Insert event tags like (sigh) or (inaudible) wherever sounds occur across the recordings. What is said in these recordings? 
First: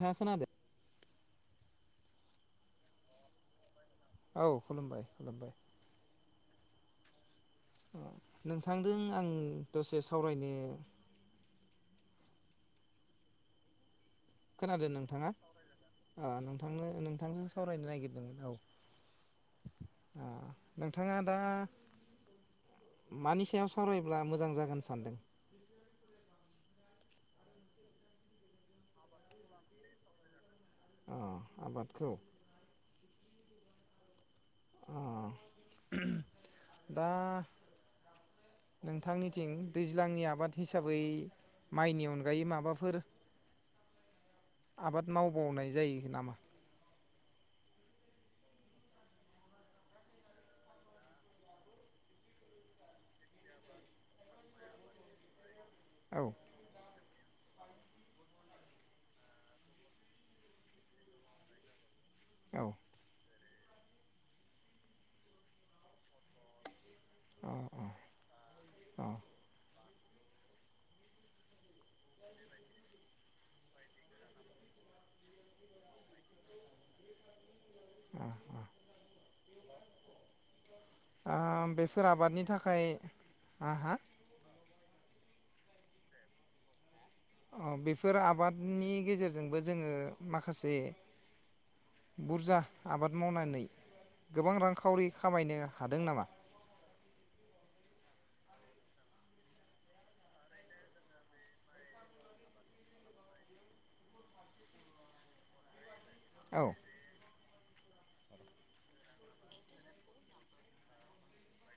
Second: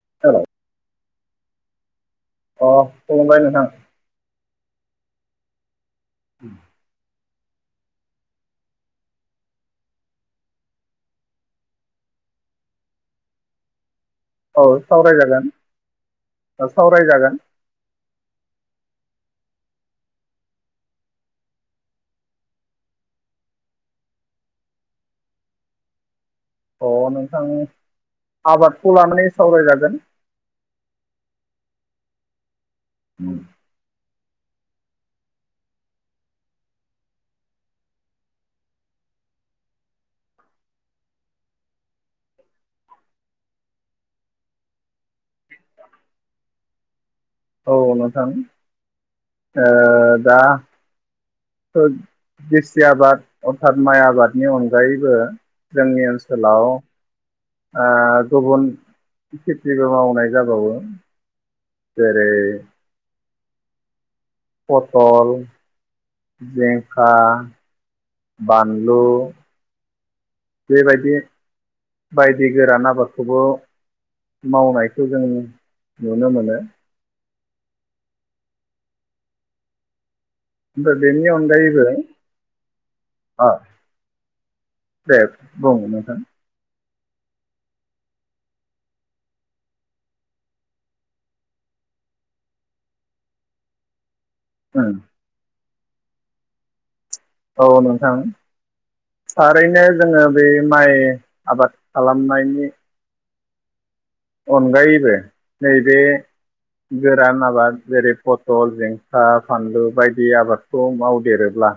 नोंथाङा हेल' खोनादों अ खुलुमबाय नोंथां औ खुलुमबाय खुलुमबाय उ नोंथांजों आं दसे सावरायनो औ खोनादों नोंथाङा सावरायजागोन ओ नोंथांनो सावरायजागोन नोंथांजों सावरायनो नागिरदों औ ओ नोंथाङा दा मानि सायाव सावरायब्ला मोजां जागोन सानदों अ नोंथां आबादखौ लानानै सावरायजागोन अ आबादखौ? (unintelligible) अ दा नोंथांनिथिं दैज्लांनि आबाद हिसाबै माइनि अनगायै माबाफोर आबाद मावबावनाय जायो नामा? औ नोंथां ओ दा ओ गेसि आबाद अर्थात माइ आबादनि अनगायैबो जोंनि औ ओनसोलाव ओ गुबुन खेथिबो मावनाय जाबावो। जेरै औ पथल बेे (unintelligible) खा अ बानलु अ बेबायदि बायदि गोरान आबादखौबो मावनायखौ जों नुनो मोनो। अ अ ओमफ्राय बेनि आ अनगायैबो बेफोर आबादनि थाखाय ओ आ हा दे बुं नोंथां अ बेफोर आबादनि गेजेरजोंबो जोङो माखासे बुरजा आबाद मावनानै गोबां उम रांखावरि खामायनो हादों नामा? औ नोंथां थारैनो जोङो बे माइ आबाद खालामनायनि अनगायैबो नैबे औ गोरान आबाद जेरै फथल जिंखा फानलु बायदि आबादखौ मावदेरोब्ला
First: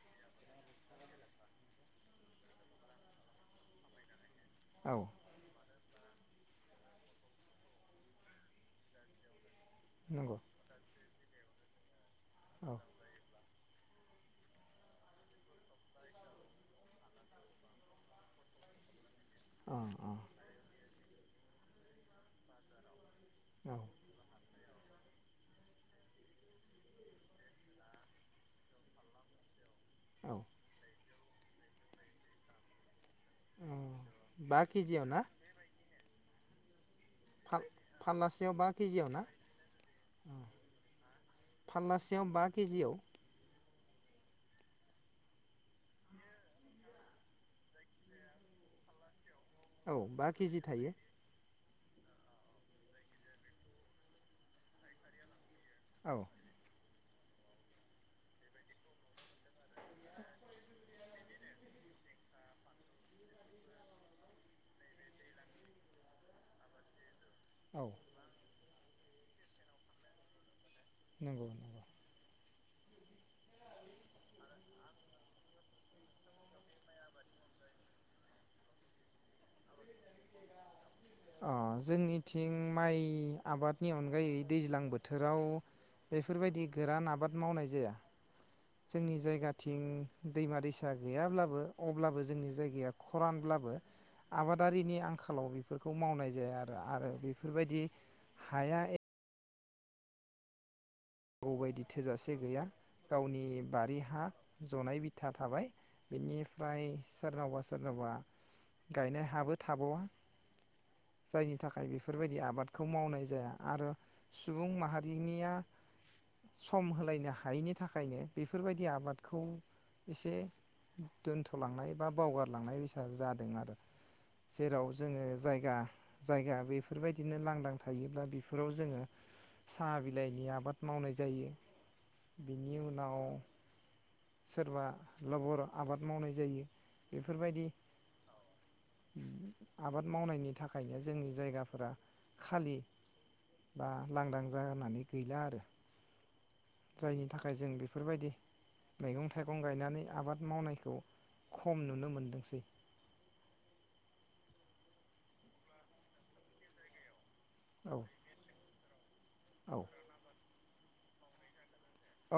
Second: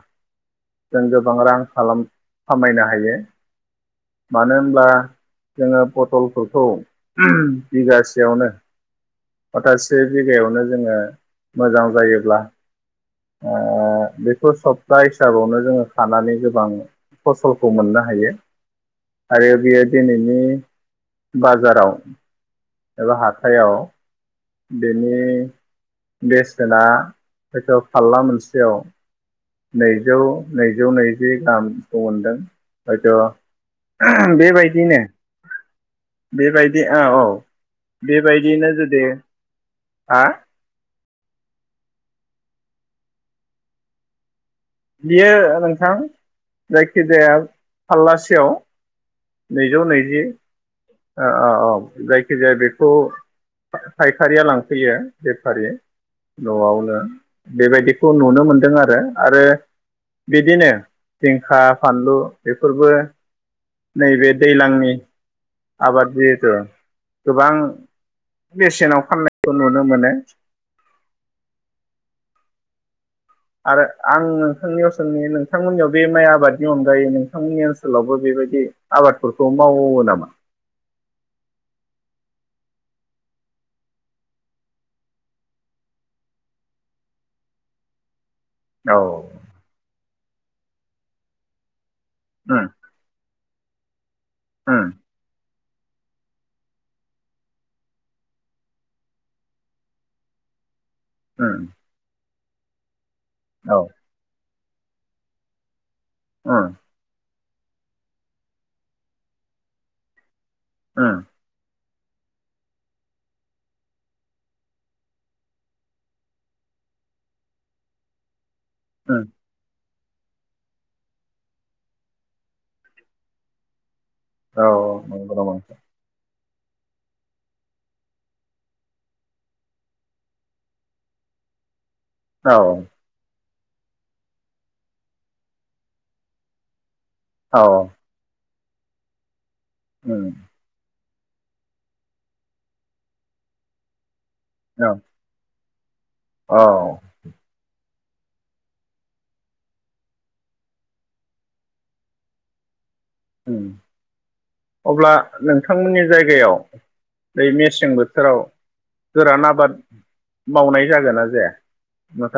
जों गोबां रां खालाम खामायनो हायो। मानो होनब्ला औ जोङो पथलफोरखौ (unintelligible) बिगासेयावनो खथासे नंगौ बिघायावनो जोङो मोजां जायो ब्ला औ ओ बेफोर सप्ता हिसाबावनो जोङो खानानै गोबां फसलखौ मोननो हायो‌। आरो अ बियो अ दिनैनि बाजाराव एबा औ हाथाइयाव बेनि बेसेना हयथ' फारला मोनसेयाव नैजौ औ नैजौ नैजि गाहामखौ मोनदों अ हयथ' बा बेबायदिनो केजियाव ना बेबायायदि ओ औ फाल्लासेयाव बा बेबायदियनो जुदि केजियाव हा फाललासेयाव बा केजिआव बियो नोंथां जायखिजाया फाललासेयाव नैजौ औ नैजि बा केजि थायो अ-अ-औ। जायखिजाया बेखौ फायखारिया लांफैयो बे फारि औ न'आवनो बेबायदिखौ नुनो मोनदों आरो आरो बिदिनो जिंखा फानलु बेफोरबो नैबे दैज्लांनि आबाद जिहेथु गोबां औ बेसेनाव फाननाय नुनो मोनो नंगौ (unintelligible) आरो आं नोंथांनियाव सोंनि नोंथांमोननियाव बे माइ आबादनि अनगायै नोंथांमोननि ओनसोलावबो बेबायदि आबादफोरखौ मावो नामा? अ जोंनिथिं माइ आबादनि अनगायै दैज्लां बोथोराव बेफोरबायदि गोरान आबाद मावनाय जाया। औ जोंनि जायगाथिं दैमा दैसा गैयाब्लाबो अब्लाबो जोंनि उम जायगाया खरानब्ला (unintelligible) उम आबादारिनि आंखालाव बे खौ मावनाय जाया आरो आरो बेफोरबायदि हाया ए (unintelligible) उम गैया‌। गावनि औ बारि हा जनाय बिथा थाबाय उम बिनिफ्राय सोरनावबा सोरनावबा गायनाय हाबो थाबावा। उम जायनि थाखाय बे बेफोरबायदि आबादखौ मावनाय जाया आरो सुबुं माहारिनिया सम होलायनो हायैनि थाखायनो बेफोरबायदि उम आबादखौ एसे दोनथलांनाय बा बावगारलांनाय बायसा जादों आरो। औ जेराव औ जोङो नंगौ नामा? जायगा जायगा बेफोरबायदिनो लांदां थायोब्ला बेफोराव जोङो साहा बिलाइनि आबाद मावनाय जायो। नोंथां? औ बिनि उनाव सोरबा लबर आबाद मावनाय जायो। औ बेफोरबायदि ह (inaudible) आबाद उम मावनायनि थाखाय जोंनि जायगाफोरा खालि बा लांदां औ जानानै गैला आरो औ जायनि थाखाय जों बेफोर बेफोरबायदि मैगं थाइगं गायनानै आबाद मावनायखौ खम नुनो मोनदोंसै अब्ला नोंथांमोननि जायगायाव मेसें औ बोथोराव गोरान आबाद औ मावनाय जागोनना जाया?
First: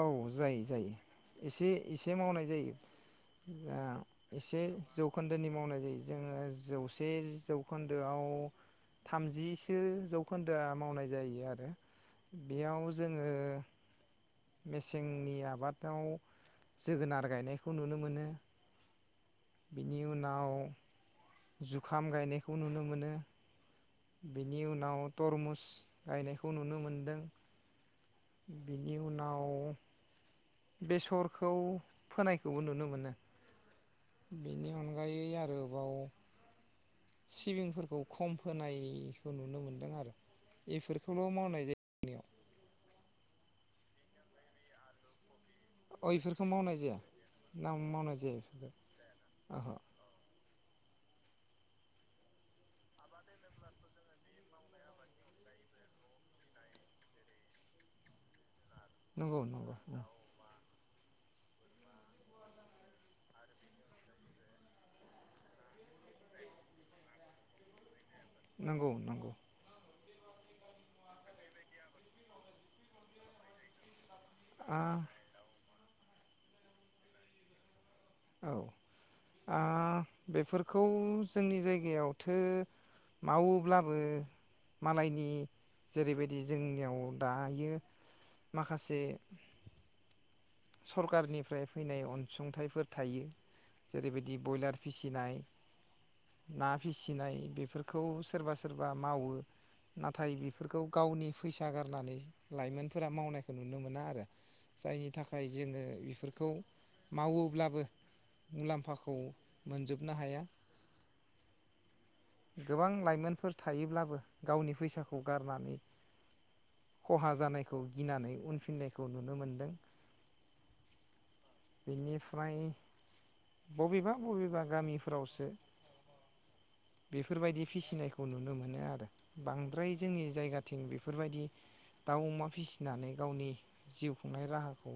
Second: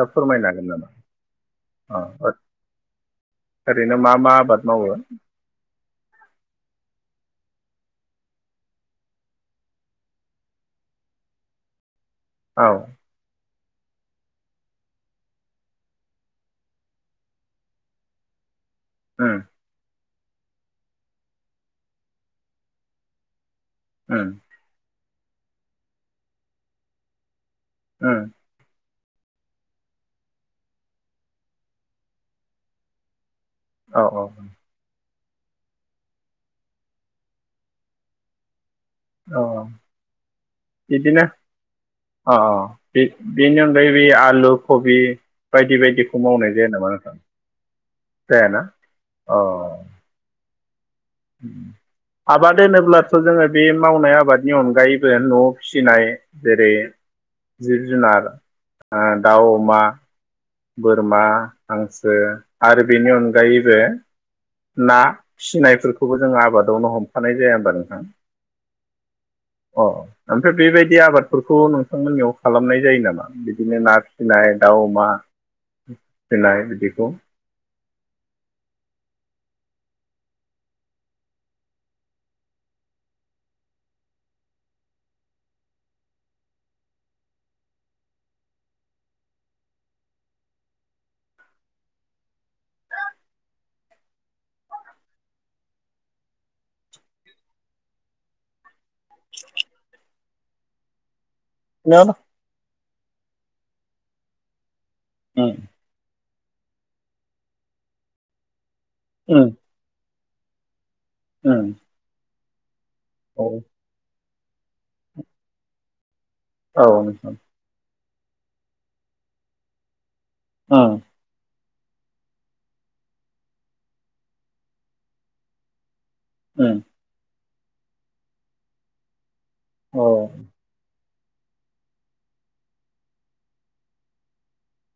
औ फोरमायनो जायो जायो हागोन एसे नामा एसे औ मावनाय जायो दा ओरैनो मा मा एसे आबाद मावो जौखोन्दोनि मावनाय जायो।। जोङो जौसे जौखोन्दोआव थामजिसो जौखोन्दोआ मावनाय जायो आरो। औ बेयाव जोङो मेसेंनि आबादाव जोगोनार गायनायखौ नुनो मोनो। उम बेनि उनाव नाव जुखाम गायनायखौ नुनो मोनो। उम बेनि उनाव तरमुस गायनायखौ नुनो मोनदों। उम बिनि इयुनाव बेसरखौ फोनायखौबो नुनो मोनो। औ औ औ गायै आरोबाव सिबिंफोरखौ खम फोनाय बेखौ औ नुनो मोनदों आरो बेफोरखौल' मावनाय जायो जोंनियाव।। बे-बेनि अनगायैबो बे आलु कबि बायदि बायदिखौ मावनाय जाया नामा नोंथां ना मावनाय जाया जायाना बेफोरखौ अ ओहो आबाद होनोब्लाथ' जोङो बे मावनाय आबादनि अनगायैबो न' फिसिनाय जेरै जिब जुनार ओ नंगौ दाउ अमा नंगौ बोरमा हांसो आरो बेनि अनगायैबो ना फिसिनायफोरखौबो जों आबादावनो हमफानाय जाया होमबा नोंथां। नंगौ नंगौ अ ओमफ्राय बेबायदि आबादफोरखौ नोंथांमोननियाव खालामनाय जायो नामा बिदिनो ना फिनाय आ दाउ अमा फिनाय बिदिखौ औ आ बेफोरखौ जोंनि जायगायावथो मावोब्लाबो मालायनि जेरैबायदि जोंनियाव दायो माखासे सरकारनिफ्राय फैनाय अनसुंथाइफोर थायो जेरैबायदि बयलार फिसिनाय ना फिसिनाय बेफोरखौ सोरबा सोर बा मावो। ना नाथाय बेफोरखौ गावनि फैसा उम गारनानै लाइमोन फोरा मावनायखौ नुनो मोना आरो जायनि थाखाय जोङो बेफोर खौ मावोब्लाबो मुलाम फाखौ उम मोनजोबनो हाया। उम गोबां औ लाइमोनफोर थायोब्लाबो गावनि फैसाखौ गारनानै औ खहा नोंथां जानायखौ गिनानै उनफिननायखौ नुनो मोनदों ओं बेनिफ्राय बबेबा बबेबा गामिफोरावसो उम फोर बायदि फिसिनायखौ नुनो मोनो आरो। बांद्राय औ जोंनि अ जायगाथिं बे बेफोरबायदि दाउ अमा फिसिनानै गावनि जिउ खुंनाय राहाखौ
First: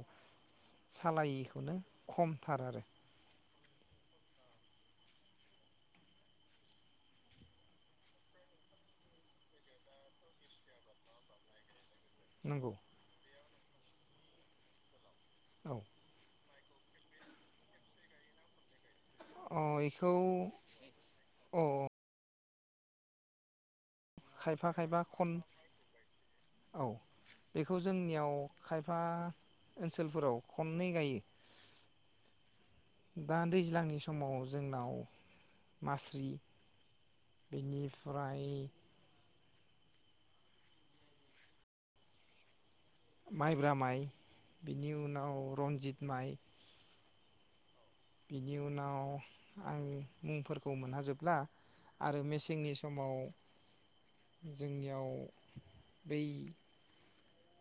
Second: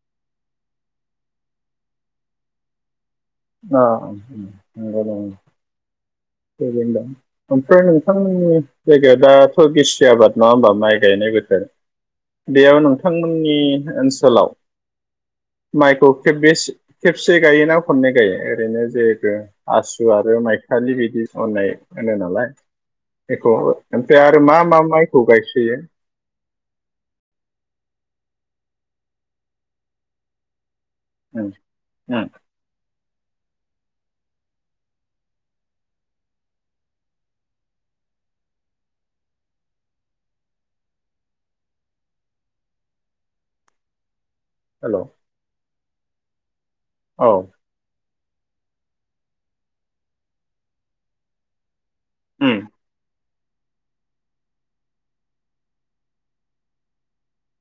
सालायि माने खमथार आरो। अ उम उम (inaudible) (unintelligible) ओमफ्राय नोंथांमोननि जायगाया दाथ' गिसि आबाद नङा होमबा माइ गायनाय बोथोर? नंगौ बेयाव नोंथांमोननि ओनसोलाव औ माइखौ खेबबेसे खेबसे गायोना खननै गायो ओरैनो जे अ आसु बेखौ आरो माइखालि बिदि अ (unintelligible) (unintelligible) मा खायफा मा खायफा माइखौ खन गायसोयो औ बेखौ जोंनियाव खायफा ओनसोलफोराव खन उम उम दा दैज्लांनि समाव जोंनाव मास्रि बिनिफ्राय माइब्रा माइ बिनि हेल' औ उनाव रनजित माइ औ। बिनि उनाव आं मुंफोरखौ मोनहाजोबला आरो मेसेंनि समाव। जोंनियाव बै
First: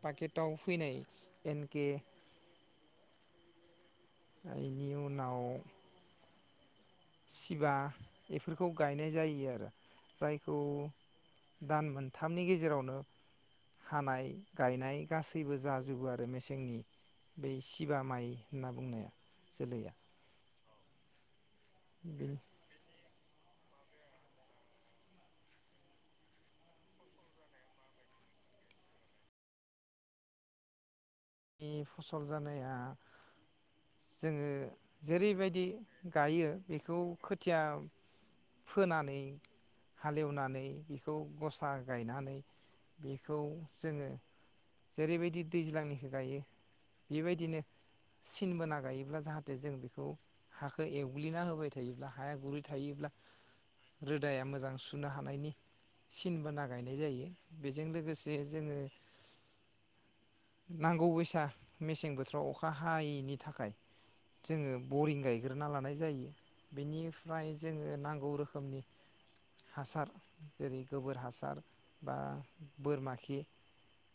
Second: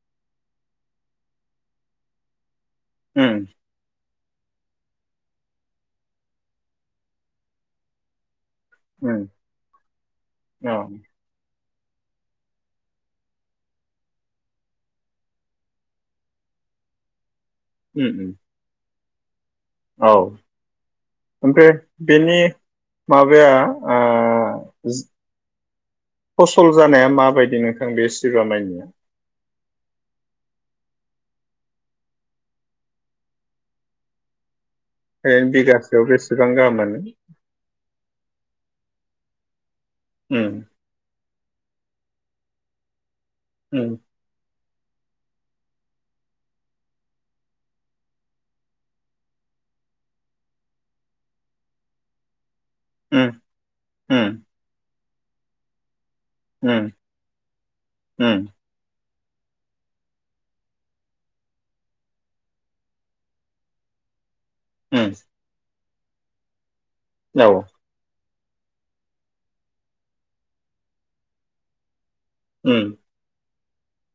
पाकेटाव फैनाय एनके उम। आरो बेनि उनाव सिबा। बेफोरखौ गायनाय उम जायो आरो जायखौ औ दान मोनथामनि गेजेरावनो हानाय गायनाय गासैबो जाजोबो आरो मेसेंनि बै सिबा उम माइ उम होनना बुंनाया। जोलैया औ। ओमफ्राय बेनि माबाया आ फसल जानाया माबायदि नोंथां बे सिबा माइनिया नि फसल जानाया जोङो ओरैनो जेरैबायदि बिगासेयाव गायो बेसेबां गाहाम बेखौ मोनो खोथिया फोनानै उम हालेवनानै बेखौ गसा गायनानै बेखौ उम जोङो जेरैबायदि दैज्लांनि गायो बेबायदिनो सिन बोना गायोब्ला जाहाथे जों बेखौ हाखौ एवग्लिना होबाय थायोब्ला हाया गुरै थायोब्ला उम उम रोदाया मोजां सु बुखुनो हानायनि सिनबाना उम गायनाय जायो बेजों लोगोसे उम जोङो नांगौ बैसा मेसें बोथोराव अखा हायैनि थाखाय जोङो उम बरिं गायग्रोना लानाय जायो। बिनिफ्राय औ जोङो नांगौ रो खोमनि हासार जेरै गोबोर हासार बा उम बोरमा खि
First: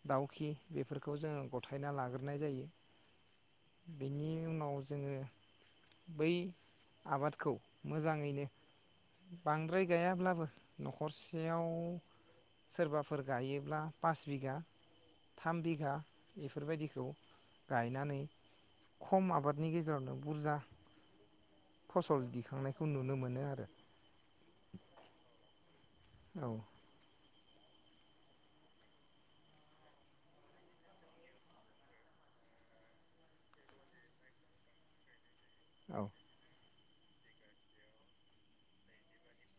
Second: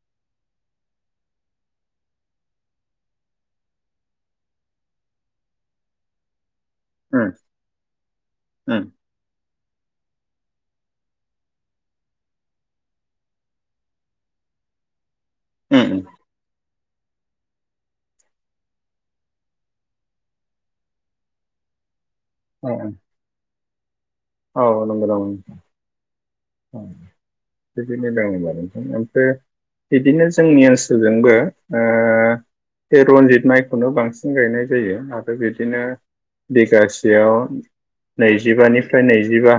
दाउखि बेफोरखौ खौ जोङो गथायना लाग्रोनाय जायो बेनि उनाव जोङो बै उम उम आबादखौ मोजाङैनो उम बांद्राय गायाब्लाबो न'खरसेयाव सोरबाफोर गायोब्ला पास बिघा थाम बि बिगा उम बेफोरबायदिखौ गायनानै खम आबादनि गेजेरावनो बुरजा फसल औ दिखांनायखौ नुनो मोनो आरो। औ नांगौ (unintelligible) औ (unintelligible) बिदिनो बिगासे- याव नैजिबानि निफ्राय नैजिबा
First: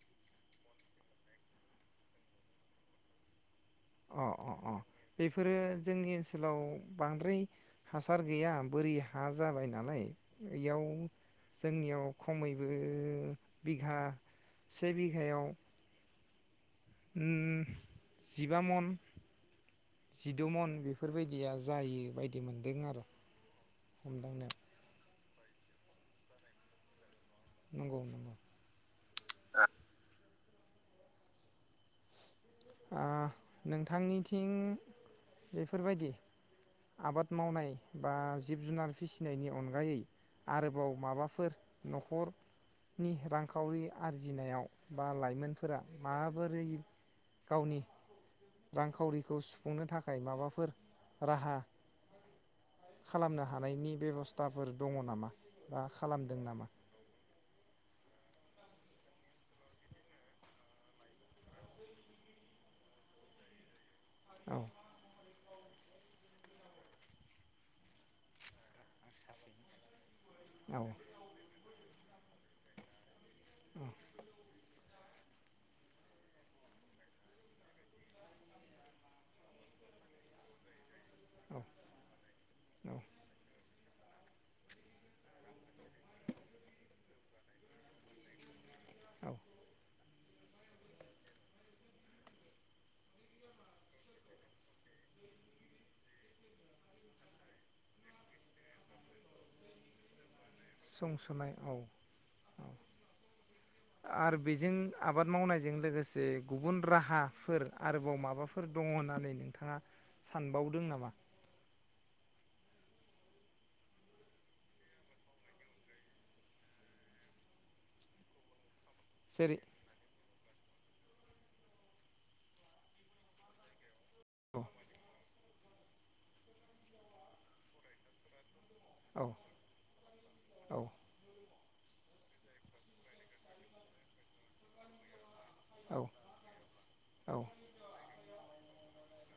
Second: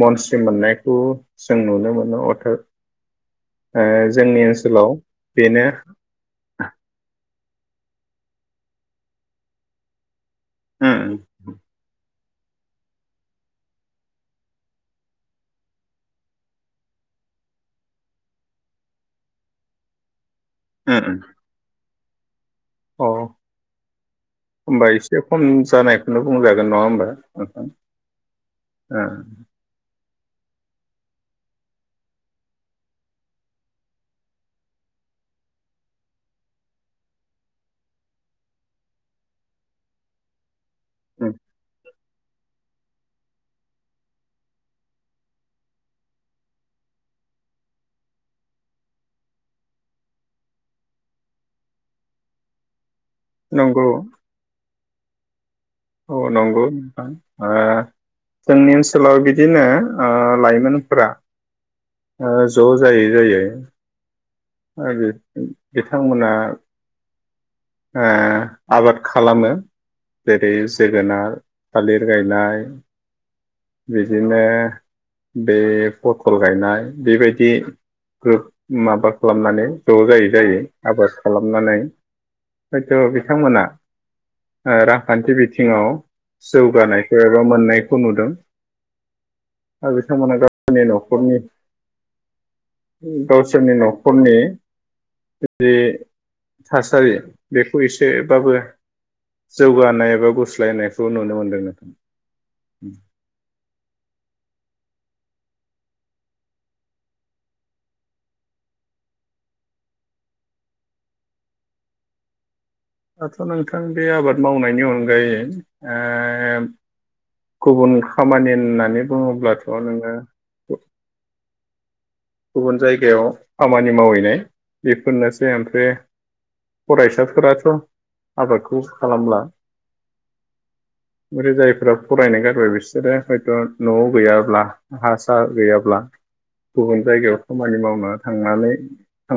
मनस्रि मोननायखौ जों नुनो मोनो अथो ओ अ जोंनि अ अ ओनसोलाव बेफोरो बेनो जोंनि ओनसोलाव बांद्राय हासार गैया बोरि हा जाबाय नालाय इयाव उम उम जोंनियाव खमैबो बिगा से बिगायाव उम जिबामन जिद' मन उम बेफोरबायदिया जायो। बिदि मोनदों आरो अ हमदांनायाव होमबा एसे खम जानायखौनो बुंजागोन नङा होमबा। नंगौ नंगौ ओं आ नोंथांनिथिं बेफोरबायदि आबाद मावनाय बा जिब जुनार फिसिनायनि अनगायै आरोबाव उम माबाफोर न'खरनि रांखावरि आरजिनायाव बा लाइमोनफोरा माबोरै गावनि रांखावरिखौ सुफुंनो थाखाय माबाफोर राहा खालामनो नंगौ हानायनि बेबस्थाफोर दङ नामा बा औ खालामदों नंगौ नामा नोंथां ओ जोंनि ओनसोलाव बिदिनो ओ लाइमोनफोरा ओ ज' जायै जायै औ आरोे बिथांमोना ओ आबाद खालामो जेरै औ जोगोनार, थालिर गायनाय बिदिनो बे फथल गायनाय बेबायदि ग्रोब माबा खालामनानै ज' जायै जायै आबास औ खालामनानै हयथ' औ बिथांमोना ओ रांखान्थि बिथि ङाव जौगानायखौ एबा मोननायखौ नुदों औ आरो बिथांमोना गावनि न'खनि गावसोरनि न'खरनि जि थासारि बेखौ एसेबाबो जौगानाय एबा गुस्लायनायखौ नुनो सुंस'नाय मोनदों औ नोथां। आरो बेजों आबाद मावनायजों लोगोसे गुबुन राहाफोर आरोबाव माबाफोर दङ होननानै नोंथाङा सानबावदों नामा? दाथ' नोंथां बे आबाद मावनायनि अनगायै ओ गुबुन खामानि होननानै जेरै बुङोब्लाथ' नोङो गुबुन जायगायाव खामानि मावहै नाय औ बेफोरनोसै। ओमफ्राय फरायसाफोराथ' आबादखौ औ खालामला औ ओरै जायफोरा फरायनाय गारबाय बिसोरो हयथ' न'आव गैयाब्ला हा हा गैयाब्ला गुबुन औ जायगायाव खामानि मावनो थांनानै थां